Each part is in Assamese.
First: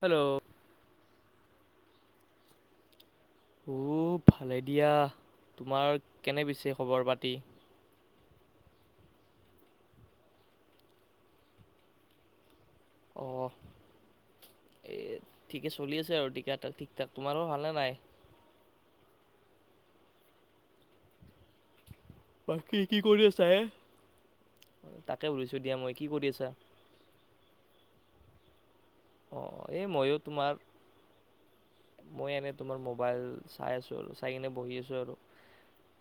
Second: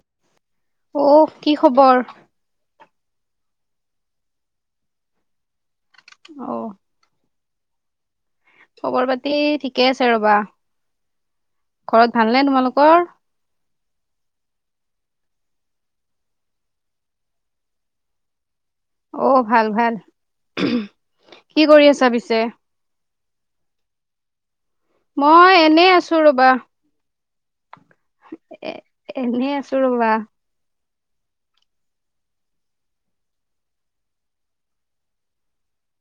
হেল্ল' অ' কি খবৰ উ ভালে দিয়া তোমাৰ কেনে অ' পিছে খবৰ পাতি। খবৰ পাতি ঠিকে আছে ৰবা, ঘৰত ভালনে তোমালোক অ' এই ঠিকে চলি আছে আৰু টিকা ঠিক থাক তোমাৰো ভালে নাই। অ' ভাল ভাল কি কৰি আছ। বাকী কি কৰি আছা হে। তাকে মই সুধিছো দিয়া এনেই কি আছো কৰি ৰবা। আছা এ অ এনে আছো এই ৰবা। ময়ো তোমাৰ মই এনে তোমাৰ মোবাইল চাই আছো আৰু চাই কিনে বহি আছো আৰু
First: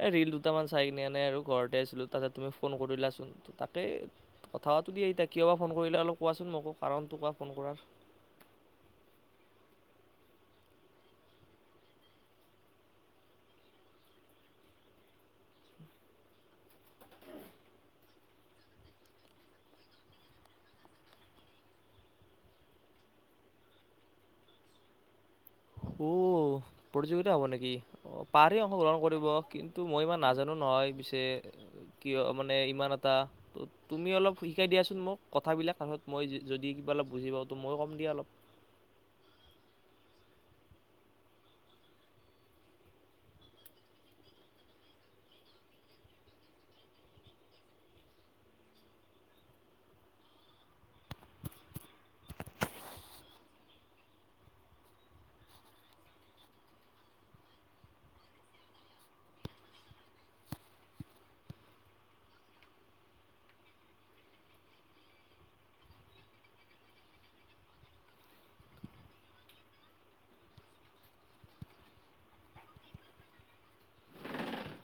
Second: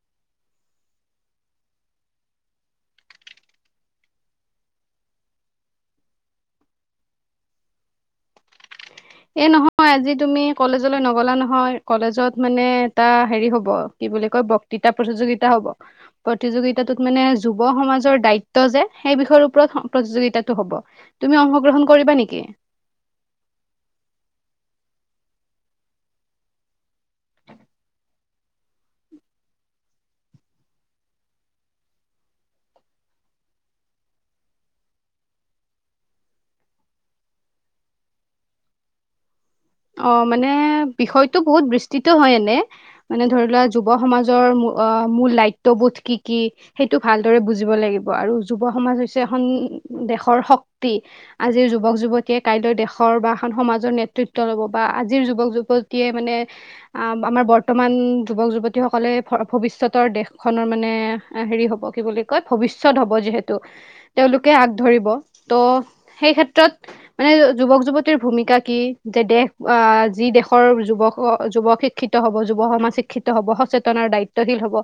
এ ৰিল দুটামান চাই কিনে আনে আৰু ঘৰতে আছিলো তাতে তুমি ফোন কৰিলাচোন তাকে থাৱো দিয়ে এতিয়া কিয় বা ফোন কৰিলে অলপ কোৱাচোন মোকো কাৰণটো কোৱা ফোন কৰাৰ [unintelligible] এ নহয় আজি তুমি কলেজলৈ নগলা নহয় কলেজত মানে এটা হেৰি হ'ব কি বুলি বক্তৃতাৰ প্ৰতিযোগিতা হ'ব। প্ৰতিযোগিতাত মানে যুৱ সমাজৰ দায়িত্ব যে সেই বিষয়ে। ওপৰত প্ৰতিযোগিতাটো হ'ব। তুমি অংশগ্ৰহণ কৰিবা নেকি? উ প্ৰতিযোগিতা হ'ব নেকি। অ' পাৰে অংশগ্ৰহণ কৰিব কিন্তু মই ইমান নাজানো ন। হয়, পিছে কিয় মানে ইমান এটা ত তুমি অলপ শিকাই দিয়াচোন মোক কথাবিলাকত তাৰপিছত মই যদি অলপ বুজি পাওতো মইো কম দিয়া অলপ। [unintelligible] অ' মানে বিষয়তটো বহুত বিস্তৃত হয় এনে মানে ধৰি লোৱা যুৱ সমাজৰ অ' মূল দায়িত্ববোধ কি কি সেইটো ভালদৰে বুজিব লাগিব আৰু যুৱ সমাজ হৈছে এখন দেশৰ শক্তি আজিৰ যুৱক যুৱতীয়ে কাইলৈ দেশৰ বা এখন সমাজৰ নেতৃত্ব ল'ব বা আজিৰ যুৱক যুৱতীয়ে মানে আমাৰ বৰ্তমান যুৱক যুৱতীসকলে ভৱিষ্যত দেশ খনৰ মানে ভৱিষ্যত হ'ব। লোকে আগ ধৰিব ত' সেই ক্ষেত্ৰত মানে যুৱক যুৱতীৰ ভূমিকা কি যে দেশ আহ যি দেশৰ যুৱক যুৱক শিক্ষিত হ'ব যুৱ সমাজ শিক্ষিত হ'ব সচেতন দায়িত্বশীল হ'ব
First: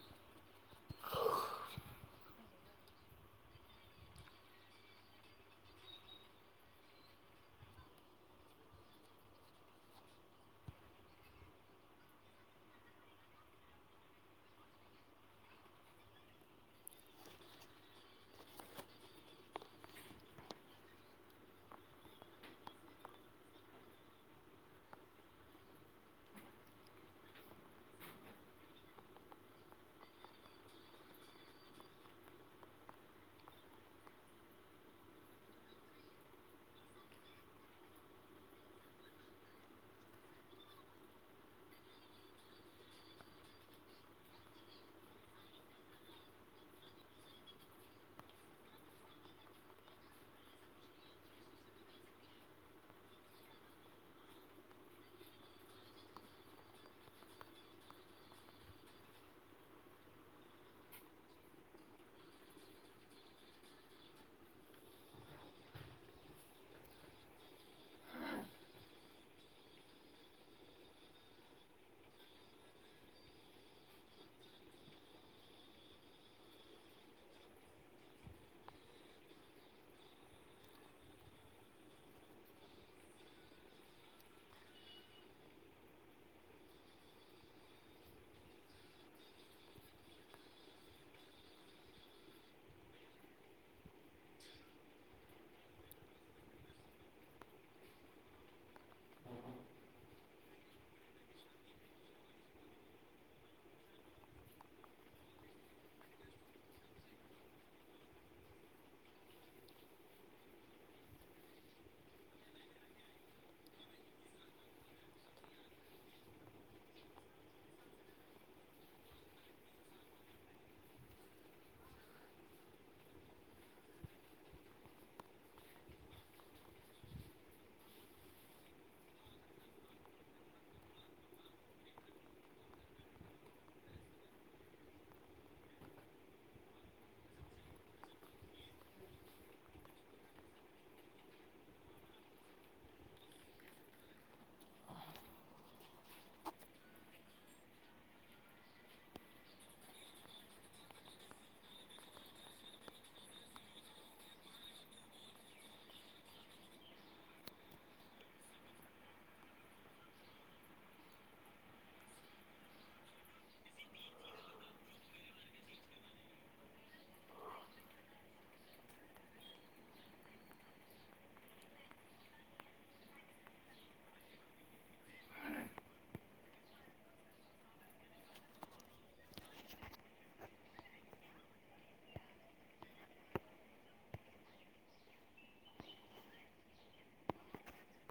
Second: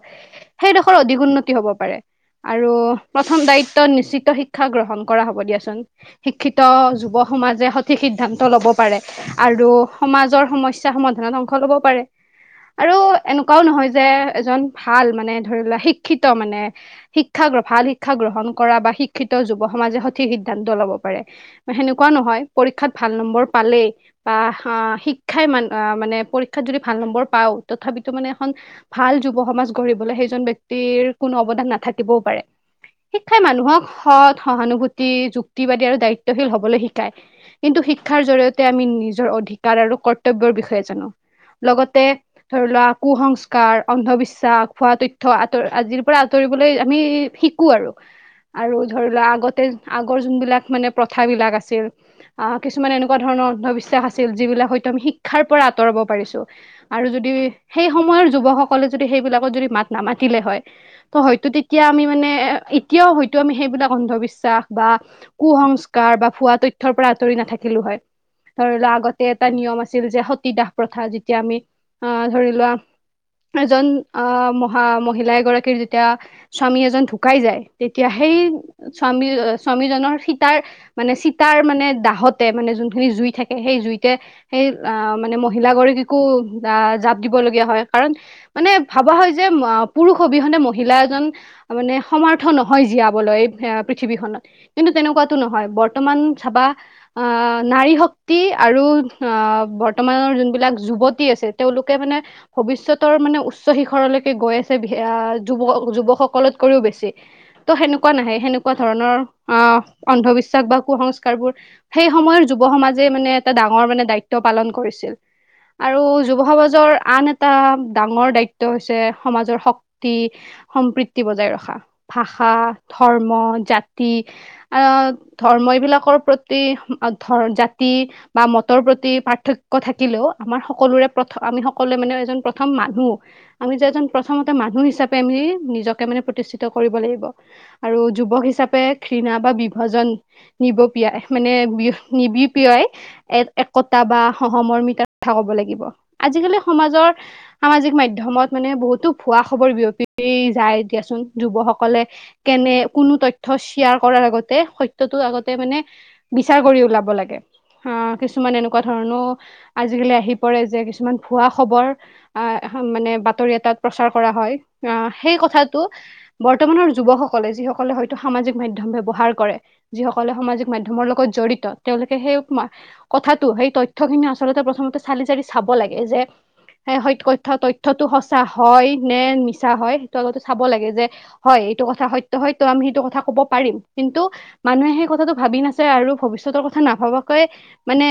সেইডখৰ অধিক উন্নতি হ'ব পাৰে। আৰু প্ৰথম দায়িত্ব নিশ্চিত শিক্ষা গ্ৰহণ কৰা হ'ব দিয়াচোন শিক্ষিত যুৱ সমাজে সঠিক সিদ্ধান্ত ল'ব পাৰে। আৰু সমাজৰ সমস্যা সমাধানত অংশ ল'ব পাৰে। আৰু এনেকুৱাও নহয় যে এজন ভাল মানে ধৰিলোৱা শিক্ষিত মানে শিক্ষা ভাল শিক্ষা গ্ৰহণ কৰা বা শিক্ষিত যুৱ সমাজে সঠিক সিদ্ধান্ত ল'ব পাৰে বা সেনেকুৱা নহয়। পৰীক্ষাত ভাল নম্বৰ পালেই বা আহ শিক্ষাই মান মানে পৰীক্ষাত যদি ভাল নম্বৰ পাওঁ তথাপিতো মানে এখন ভাল যুৱ সমাজ গঢ়িবলৈ সেইজন ব্যক্তিৰ কোনো অৱদান নাথাকিবও পাৰে। শিক্ষাই মানুহক সৎ সহানুভূতি যুক্তিবাদী আৰু দায়িত্বশীল হ'বলৈ শিকায়। কিন্তু শিক্ষাৰ জৰিয়তে আমি নিজৰ অধিকাৰ আৰু কৰ্তব্যৰ বিষয়ে জানো। লগতে ধৰি লোৱা কুসংস্কাৰ অন্ধবিশ্বাস খোৱা তথ্য আতৰ আজিৰ পৰা আঁতৰি কৰিবলৈ আমি শিকো আৰু আৰু ধৰি লোৱা আগতে আগৰ যোনবিলাক মানে প্ৰথা বিলাক আছিল। অ' কিছুমান এনেকুৱা ধৰণৰ অন্ধবিশ্বাস আছিল যিবিলাক হয়তো আমি শিক্ষাৰ পৰা আঁতৰাব পাৰিছো আৰু যদি সেই সময় যুব সকলো যদি সেই বিলাকত যদি মাত নামাতিলে হয় হয় তেতিয়া আ ম এতিয়া হয়তো আমি সেইবিলাক অন্ধবিশ্বাস বা কুসংস্কাৰ বা ভুৱ তথ্যৰ পৰা আঁতৰি নাথাকিলো হয়। ধৰি লোৱা আগতে এটা নিয়ম আছিল যে সতীদাহ প্ৰথা যেতিয়া আমি আহ ধৰি লোৱা এজন আহ মহা মহিলা এগৰাকীৰ যেতিয়া স্বামী এজন ঢুকাই যায় তেতিয়াহে সেই স্বামী স্বামীজনৰ সীতাৰ মানে চিতাৰ মানে দাহতে মানে যোনখিনি জুই থাকে সেই জুইতে সেই আহ মানে মহিলাগৰাকীকো আহ জাপ দিব লগীয়া হয়। কাৰণ মানে ভাবা হয় যে পুৰুষ অবিহনে মহিলা এজন মানে সমৰ্থ নহয় জীয়াবলৈ। পৃথিৱীখননত কিন্তু তেনেকুৱাতো নহয় বৰ্তমান চাবা আহ নাৰী শক্তি আৰু আহ বৰ্তমানৰ যোনবিলাক যুৱতী আছে তেওঁলোকে মানে ভৱিষ্যত মানে উচ্চ শিখৰলৈকে গৈ আছে যুৱ যুৱকসকলতকও বেছি ত' সেনেকুৱা নাই আহে সেনেকুৱা ধৰণৰ আহ অন্ধবিশ্বাস বা কুসংস্কাৰবোৰ সেই সময়ৰ যুৱ সমাজ যে মানে এটা ডাঙৰ মানে দায়িত্ব পালন কৰিছিল। আৰু যুৱ সমাজৰ আন এটা ডাঙৰ দায়িত্ব হৈছে সমাজৰ শক্তি। সম্প্ৰীতি বজাই ৰখা ভাষা ধৰ্ম জাতি আহ ধৰ্ম। ধৰ্ম এইবিলাকৰ প্ৰতি ধৰ্ম বা মতৰ প্ৰতি পাৰ্থক্যৰ থাকিলেও আমাৰ সকলোৰে প্ৰথম আমি সকলোৱে মানে এজন প্ৰথম মানুহ আমি যে এজন প্ৰথমতে মানুহ হিচাপে আমি নিজকে মানে প্ৰতিষ্ঠিত কৰিব লাগিব। আৰু যুৱক হিচাপে ঘৃণা বা বিভজন নিবপিয় মানে নিবি প্ৰিয়য় এক একতা বা সহৰ্মিতাৰ কথা ক'ব লাগিব আজিকালি সমাজৰ সামাজিক মাধ্যমত মানে বহুতো ভুৱা খবৰ বিয়পি যায়। দিয়াচোন যুৱসকলে কে এনে কোনো তথ্য শ্বেয়াৰ কৰাৰ আগতে সত্য তো আগতে মানে বিচাৰ কৰি ওলিয়াব লাগে। অ, কিছুমান এনেকুৱা ধৰণো আজিকালি আহি পৰে যে কিছুমান ভুৱা খবৰ আহ মানে বাতৰি এাত প্ৰচাৰ কৰা হয়। আহ সেই কথাটো বৰ্তমানৰ যুৱকসকলে যিলে হয় সাজিক মাধম ব্যৱহাৰ কৰে, যিসকলে সাজিক মাধ্যমৰ লগত জড়িত তেওঁলোকে সেই কথাাতটো সেই তথ্যখিনি আচলতে প্ৰথমতে চালি চাৰি চাব লাগে যে- হেয়থ তথ্যতটো সঁচা হয় নে মিছা হয় সেইটো আচলতে চাব লাগে। যে হয় এইটো কথা সত্য হয় আমি সেইটো কথা ক'ব পাৰিম। কিন্তু মানুহে সেই কথাটো ভাবি নাছাই আৰু ভৱিষতৰ কথা নাভবক মানে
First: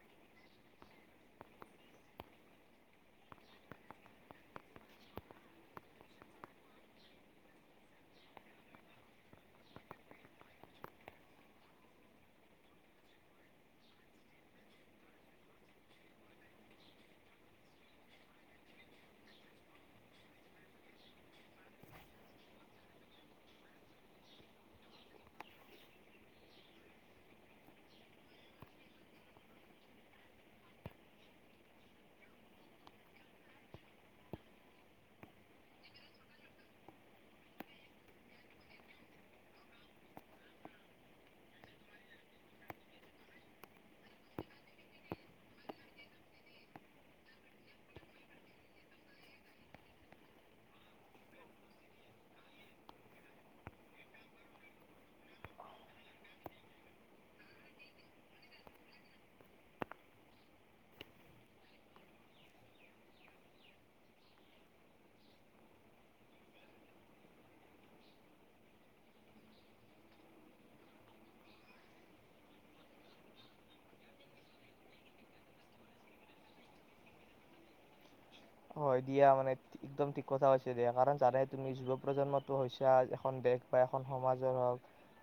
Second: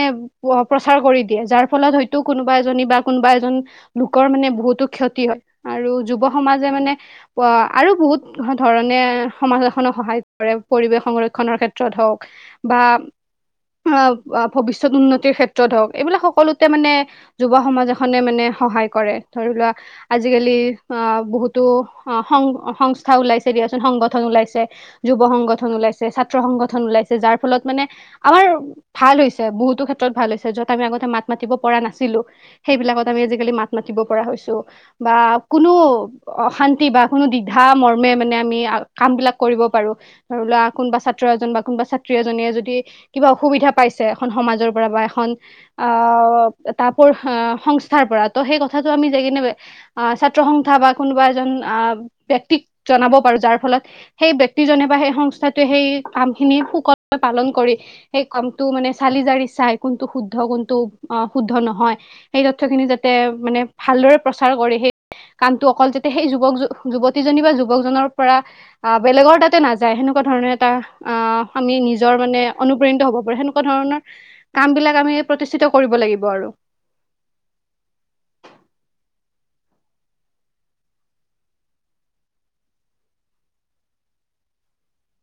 প্ৰচাৰ কৰি দিয়ে যাৰ ফলত হয়তো কোনোবা এজনী বা কোনোবা এজন লোক মানে বহুতো ক্ষতি হয় আৰু যুৱ সমাজে মানে আৰু বহুত ধৰণে সমাজ এখনত সহায় কৰে পৰিৱেশ সংৰক্ষনৰৰ ক্ষেত্ৰত হওঁক বা অ' ভৱিষ্যত উন্নতিৰ ক্ষেত্ৰত হওঁক এইবিলাক সকলোতে মানে যুৱ সমাজ এখনে মানে সহায় ধৰি লোৱা আজিকালি অ' বহুতো অ সং সংস্থা ওলাইছে। দিয়াচোন সংগঠন ওলাইছে যুৱ সংগঠন ওলাইছে ছাত্ৰ সংগঠন ওলাইছে যাৰ ফলত মানে আমাৰ ভাল হৈছে বহুতো ক্ষেত্ৰত ভাল হৈছে। যত আমি আগতে মাত মাতিব পৰা নাছিলোঁ, সেইবিলাকত আমি আজিকালি মাত মাতি মাতিতব পৰা হৈছো, বা কোনো অশান্তি বা কোনো দিধা মৰ্মে মানে আমি কাম বিলাক কৰিব পাৰো। কোন ছাত্ৰ এজন কোনা ছাত্ৰী এজনী যদি কিবা অসুবিধা পায়। এখন সমাজৰ পৰা বা এখন তাপোৰ সংস্থাৰ পৰা সেই কথা তাতো আমি যাই কিনে নে ছাত্ৰ সংন্স্থা বা কোনোবা এজন এজন ব্যক্তিৰ জনাব পাৰো। যাৰ ফলত সেই ব্যক্তিজনে বা সেই সংস্থাটোৱে সেই কাম খিনি সুকলে পালন কৰি সেই কাম টো চালি যাৰ চাই কোনটো শুদ্ধ কোনটো শুদ্ধ নহয় সেই তথ খিনি যাতে মানে ভালদৰে প্ৰচাৰ কৰে। সেই কামটো অকল সেই সেই যুৱক যুৱতীজনী বা যুৱকজনৰ পৰা অ' বেলেগৰ তাতে নাযায় সেনেকুৱা ধৰণে এটা অআ আমি নিজৰ মানে অনুপ্ৰাণিত হ'ব পাৰ সেনেকুৱা তে ধৰণৰ কাম বিলাক আমি প্ৰতিষ্ঠিত কৰিব লাগিব আৰু হয় দিয়া মানে একদম ঠিক কথা কৈছা, দিয়া কাৰণ জানে তুমি যুৱ প্ৰজন্মতো হৈছেছা এখন দেশ বা এখন সমাজৰ হওঁক।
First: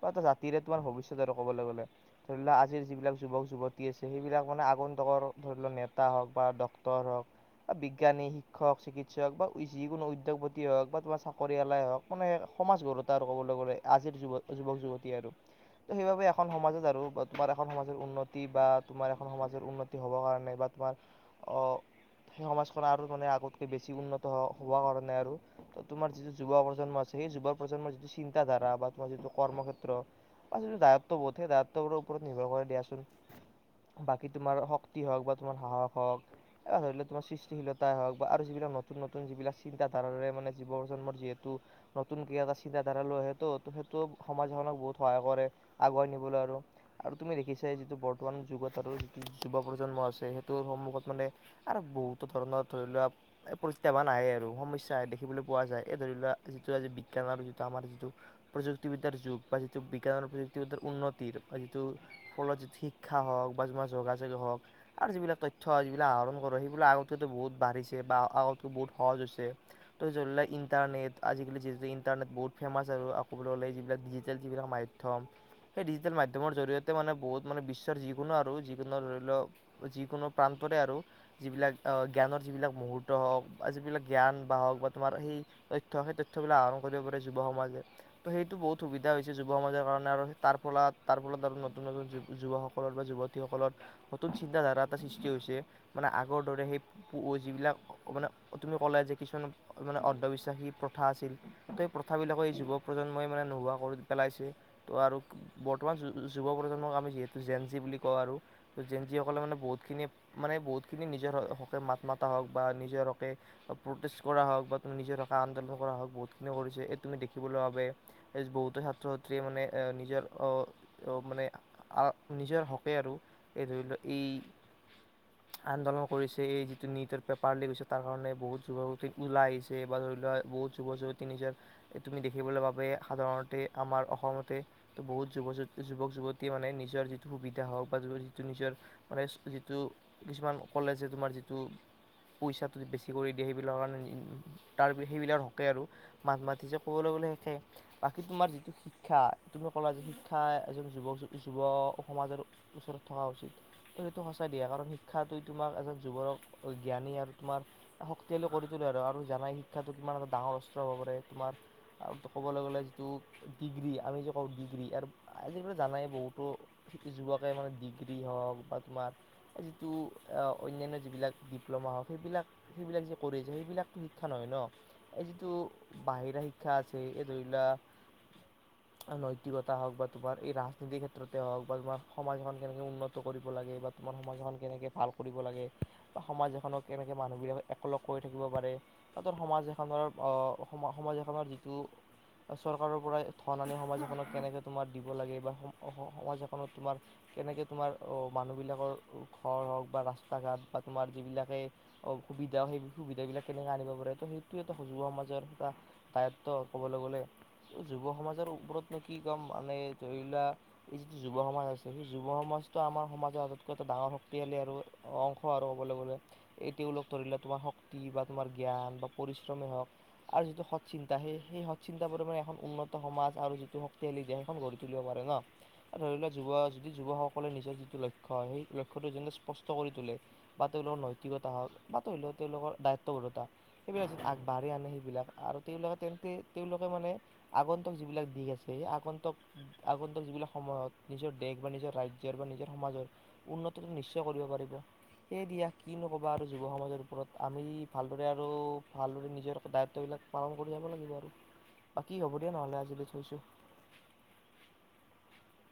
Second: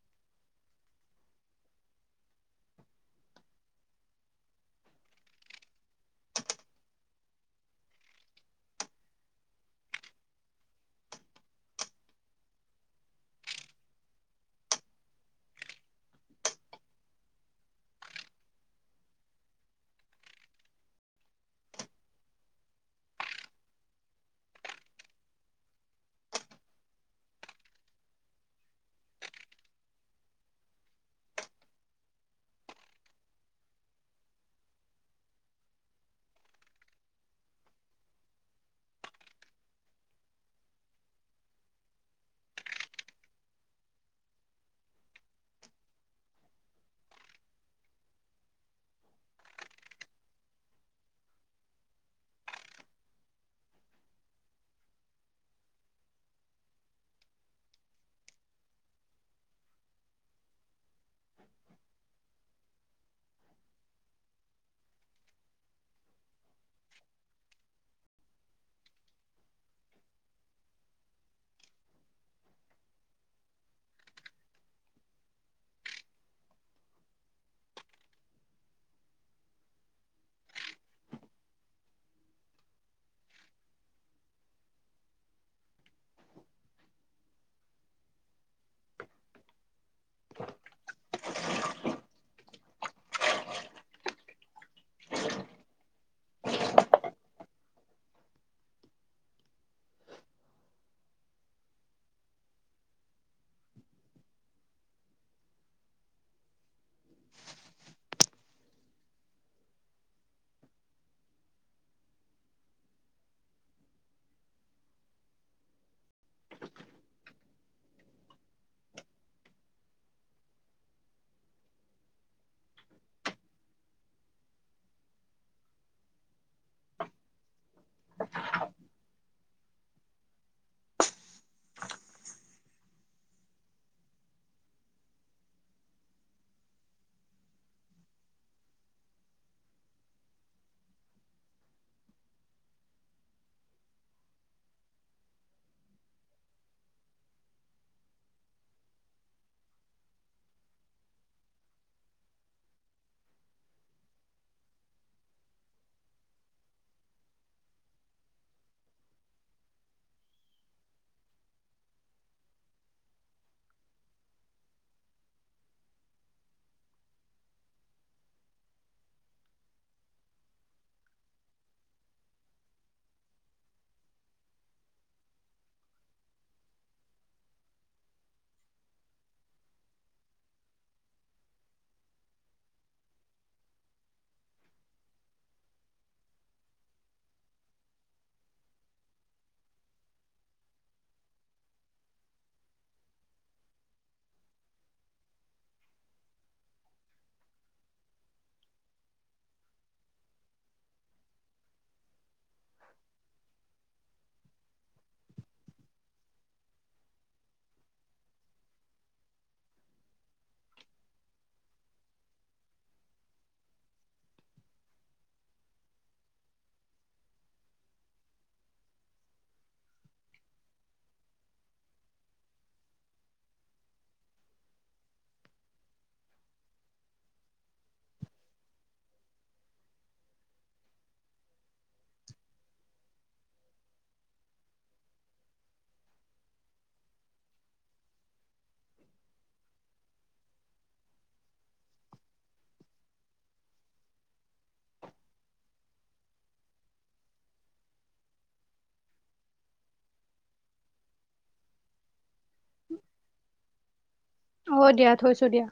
এটা জাতিৰে তোমাৰ ভৱিষ্যত আৰু ক'বলৈ গ'লে ধৰি লওোৱা আজিৰ যিবিলাক যুৱক যুৱতী আছে সেইবিলাক মানে আগত [unintelligible] ধৰি লোৱা নেতা হওঁক ডক্তৰ হক বিজ্ঞা বিজ্ঞানী শিক্ষক চিকিৎসক বা যিকোনো উদ্যোগপতি হওঁক বা তোমাৰ চাকৰিয়ালাই হওঁক মানে সমাজ [unintelligible] ক'বলৈ গ'লে আজিৰ যুৱ যুৱক যুৱতী আৰু ত সেইবাবে এখন সমাজত আৰু তোমাৰ এখন সমাজৰ উন্নতি বা তোমাৰ এখন সমাজৰ উন্নতি হ'ব কাৰণে বা তোমাক [unintelligible] সেই সমাজখন। আৰু মানে আগতকে বেছি উন্নত হোৱা কাৰণে আৰু ত তোমাৰ যিটো যুৱ প্ৰজন্ম আছে সেই যুৱ প্ৰজন্ম। তোমাৰ যিটো চিন্তাধাৰা বা তোমাৰ যিটো কৰ্মক্ষেত্ৰ। প দায়িত্ব বোধ সেই দায়িত্ববোৰ ওপৰত নিৰ্ভৰ কৰে দিয়াচোন। বাকী তোমাৰ শক্তি হওঁক বা তোমাৰ সাহস হওঁক এ ধৰিলে তোমাৰ সৃষ্টি চিভিলতাই হওঁক বা আৰু যিবিলাক নতুন নতুন যিবিলাক চিন্তাধাৰাৰে মানে জীৱ প্ৰজন্মৰ যিহেতু নতুনকে এটা চিন্তাধাৰা লয়, সেইটো ত সেইটো সমাজ এখনক বহুত সহায় কৰে, আগুৱাই নিবলৈ আৰু তুমি দেখা বাকিছে যিটো বৰ্তমান যুগত আৰু যিটো যুৱ প্ৰজন্ম আছে। সেইটোৰ সন্মুখত মানে আৰু বহুত বহুতো ধৰণৰ ধৰি লোৱা পৰিস্থিতিৰ এই বোৰ নাই আৰু সমস্যা দেখিবলৈ পোৱা যায়, ধৰিলোৱা যিটো আজি বিজ্ঞান যিটো আমাৰ যিটো প্ৰযুক্তিবিদ্যাৰ যুগ বা যিটো বিজ্ঞান আৰু প্ৰযুক্তিবিদ্যাৰ উন্নতিৰ বা যিটো ফলত যি শিক্ষা হওঁক বা যাৰ যোগাযোগ হওঁক আৰু যিবিলাক তথ্য যিবিলাক আহৰণ কৰো সেইবিলাক আগত কোনো বহুত বাঢ়িছে বা আগতকৈ বহুত সহজ হৈছে ত ধৰি ইণ্টাৰনেট আজিকালি যিহেত ইনণ্টাৰ ইণ্টাৰনেট বহুত ফেমাছ আৰু আকৌলে যিবিলাক ডিজিটেল যিবাক মাধ্যম সেই ডিজিটেল মাধ্যমৰ জৰিয়তে মানে বহুত মানে বিশ্বৰ যিকোনো আৰু যিকোনো ধৰি লও যিকোনো প্ৰান্ত তৰে আৰু যিবিলাক জ্ঞানৰ যিবিলাক মুহূৰ্ত হওঁক বা যিবিলাক জ্ঞান বা হওঁক বা তোমাৰ সেই তথ্য সেই তথ্যবিলাক কৰিব পাৰে যুৱ সমাজে তো সেইটো বহুত সুবিধা হৈছে যুৱ সমাজৰ কাৰণে আৰু তাৰ ফলত তাৰ ফলত আৰু নতুন নতুন যুৱকসকলৰ বা যুৱতীসকলৰ নতুন চিন্তাধাৰা এটা সৃষ্টি হৈছে মানে। আগৰ দৰে সেই যিবিলাক মানে তুমি ক'লে যে কিছুমান মানে অন্ধবিশ্বাসী প্ৰথা আছিল। প্ৰথাবিলাকে এই যুৱ প্ৰজন্মই মানে নোহোৱা কৰি পেলাইছে ত আৰু বৰ্তমান যুৱ প্ৰজন্ম আমি যিহেতু জেন জি বুলি কওঁ আৰু জেনিসলে মানে বহুতখিনি মানে বহুতখিনি নিজৰ মাত মাতা হওঁক বা নিজৰ হকে প্ৰটেষ্ট কৰা হওঁক বা তুমি ম নিজৰ হকে আন্দোলন কৰা হওঁক বহুতখিনি কৰি যে এই তুমি দেখিবলৈ বাবে বহুতো ছাত্ৰ ছাত্ৰীয়ে মানে এ নিজৰ আহ মানে আহ নিজৰ হকে আৰু এই ধৰি লওঁক। এই [unintelligible] আন্দোলন কৰিছে। এই যিটো নিউটৰ পেপাৰ লীক হৈছে, তাৰ কাৰণে বহুত যুৱতী ওলাই আহিছে, বা ধৰি লোৱা বহুত যুৱ যুৱতী যে তুমি দেখিবলৈ বাবে সাধাৰণতে আমাৰ অসমতে বহুত যুৱক যুৱতী মানে নিজৰ যিটো সুবিধা হওঁক বা যিটো নিজৰ মানে যিটো কিছুমান কলেজ তোমাৰ যিটো পইচাটো বেছি কৰি দিয়ে সেইবিলাকৰ কাৰনে তাৰ সেইবিলাৰ হকে আৰু মাত মাতি যে ক'ব [unintelligible] বাকী তোমাৰ যিটো শিক্ষা তুমি ক'লা যে শিক্ষা এজন যুৱ সমাজৰ ওচৰত থকা উচিত ত' সেইটো সঁচাই দিয়া কাৰণ শিক্ষাটো তোমাক এজন যুৱোৰক জ্ঞানী আৰু তোমাৰ শক্তিশালী কৰি তোলে আৰু আৰু জানাই শিক্ষাটো কিমান এটা ডাঙৰ অস্ত্ৰ হ'ব [unintelligible] তোমাৰ ক'বলৈ গ'লে যিটো ডিগ্ৰী আমি যে কওঁ ডিগ্ৰী ই আজিকালি জানায়ে বহুতো যুৱকে মানে ডিগ্ৰী হওক বা তোমাৰ যিটো অন্যান্য যিবিলাক ডিপ্ল'মা হওঁক। সেইবিলাক সেইবিলাক যে কৰিছে সেইবিলাকতো শিক্ষা নহয় ন এই যিটো বাহিৰা শিক্ষা আছে এই ধৰিলা [unintelligible] নৈতিকতা হওঁক বা তোমাৰ এই ৰাজনীতিৰ ক্ষেত্ৰতে হওঁক বা তোমাৰ সমাজখন কেনেকৈ উন্নত কৰিব লাগে বা সময় সমাজ এখন কেনেকে ভাল কৰিব লাগে বা সমাজ এখনক কেনেকৈ মানুহবিলাক এককলগ কৰি থাকিব পাৰে, তাতো সমাজ এখনৰ অ' সম সমাজ এখনৰ যিটো চৰকাৰৰ পৰাই ধন আনি সমাজ এখনক কেনেকে তোমাৰ দিব লাগে, বা সমাজ এখনত তোমাৰ কেনেক তোমাৰ মানুহবিলাকৰ ঘৰ হওক বা ৰাস্তা ঘাট বা তোমাৰ যিবিলাকে এ, সুবিধা সেই সুবিধাবিলাক কেনেকে আনিব পাৰে ত' সেইটোৱেতো যুৱ সমাজৰ এটা দায়ত্ব কবলৈ গ'লে। যুৱ সমাজৰ ওপৰতনো কি ক'ম মানে ধৰি লোৱা, এই যিটো যুৱ সমাজ আছে সেই যুৱ সমাজ [unintelligible] আমাৰ সমাজত আটতকৈ এটা ডাঙৰ শক্তিশালী আৰু অংশ আৰু ক'বলৈ গ'লে, এই তেওঁলোক ধৰি লোৱা তোমাৰ শক্তি বা তোমাৰ জ্ঞান বা পৰিশ্ৰমেই হওক আৰু যিটো সৎ চিন্তা সেই সেই সৎ চিন্তা বোৰ মানে এখন উন্নত সমাজ আৰু যিটো শক্তিশালী দেশখন গঢ়ি তোলে। ধৰিব পাৰে ন' ধৰি ল যুৱ যদি যুৱসকলে নিজৰ যিটো লক্ষ্য, সেই লক্ষ্যটো স্পষ্ট [unintelligible] কৰি তোলে বা তেওঁলোকৰ নৈতিকতা হওক বা ধৰি লওক তেওঁলোকৰ দায়িত্ব ঘোৰতা সেইবিলাক য আগবাঢ় আনে সেইবিলাক আৰু তেওঁলোকে তেন্তে তেওঁলোকে মানে আগন্তক যিবিলাক দিশ আছে আগন্তক আগন্তুক যিবিলাক সময়ত নিজৰ দেশ বা নিজৰ ৰাজ্যৰ বা নিজৰ সমাজৰ উন্নতটো নিশ্চয় কৰিব পাৰ [inaudible] হে দিয়া কি নোকবা আৰু যুৱ সমাজৰ ওপৰত আমি ভালদৰে আৰু ভালদৰে নিজৰ দায়িত্ববিলাক পালন কৰি যাব লাগিব আৰু বাকি হ'ব দিয়া নহ'লে আজিলৈ থৈছো। অ', দিয়া থৈছো দিয়া।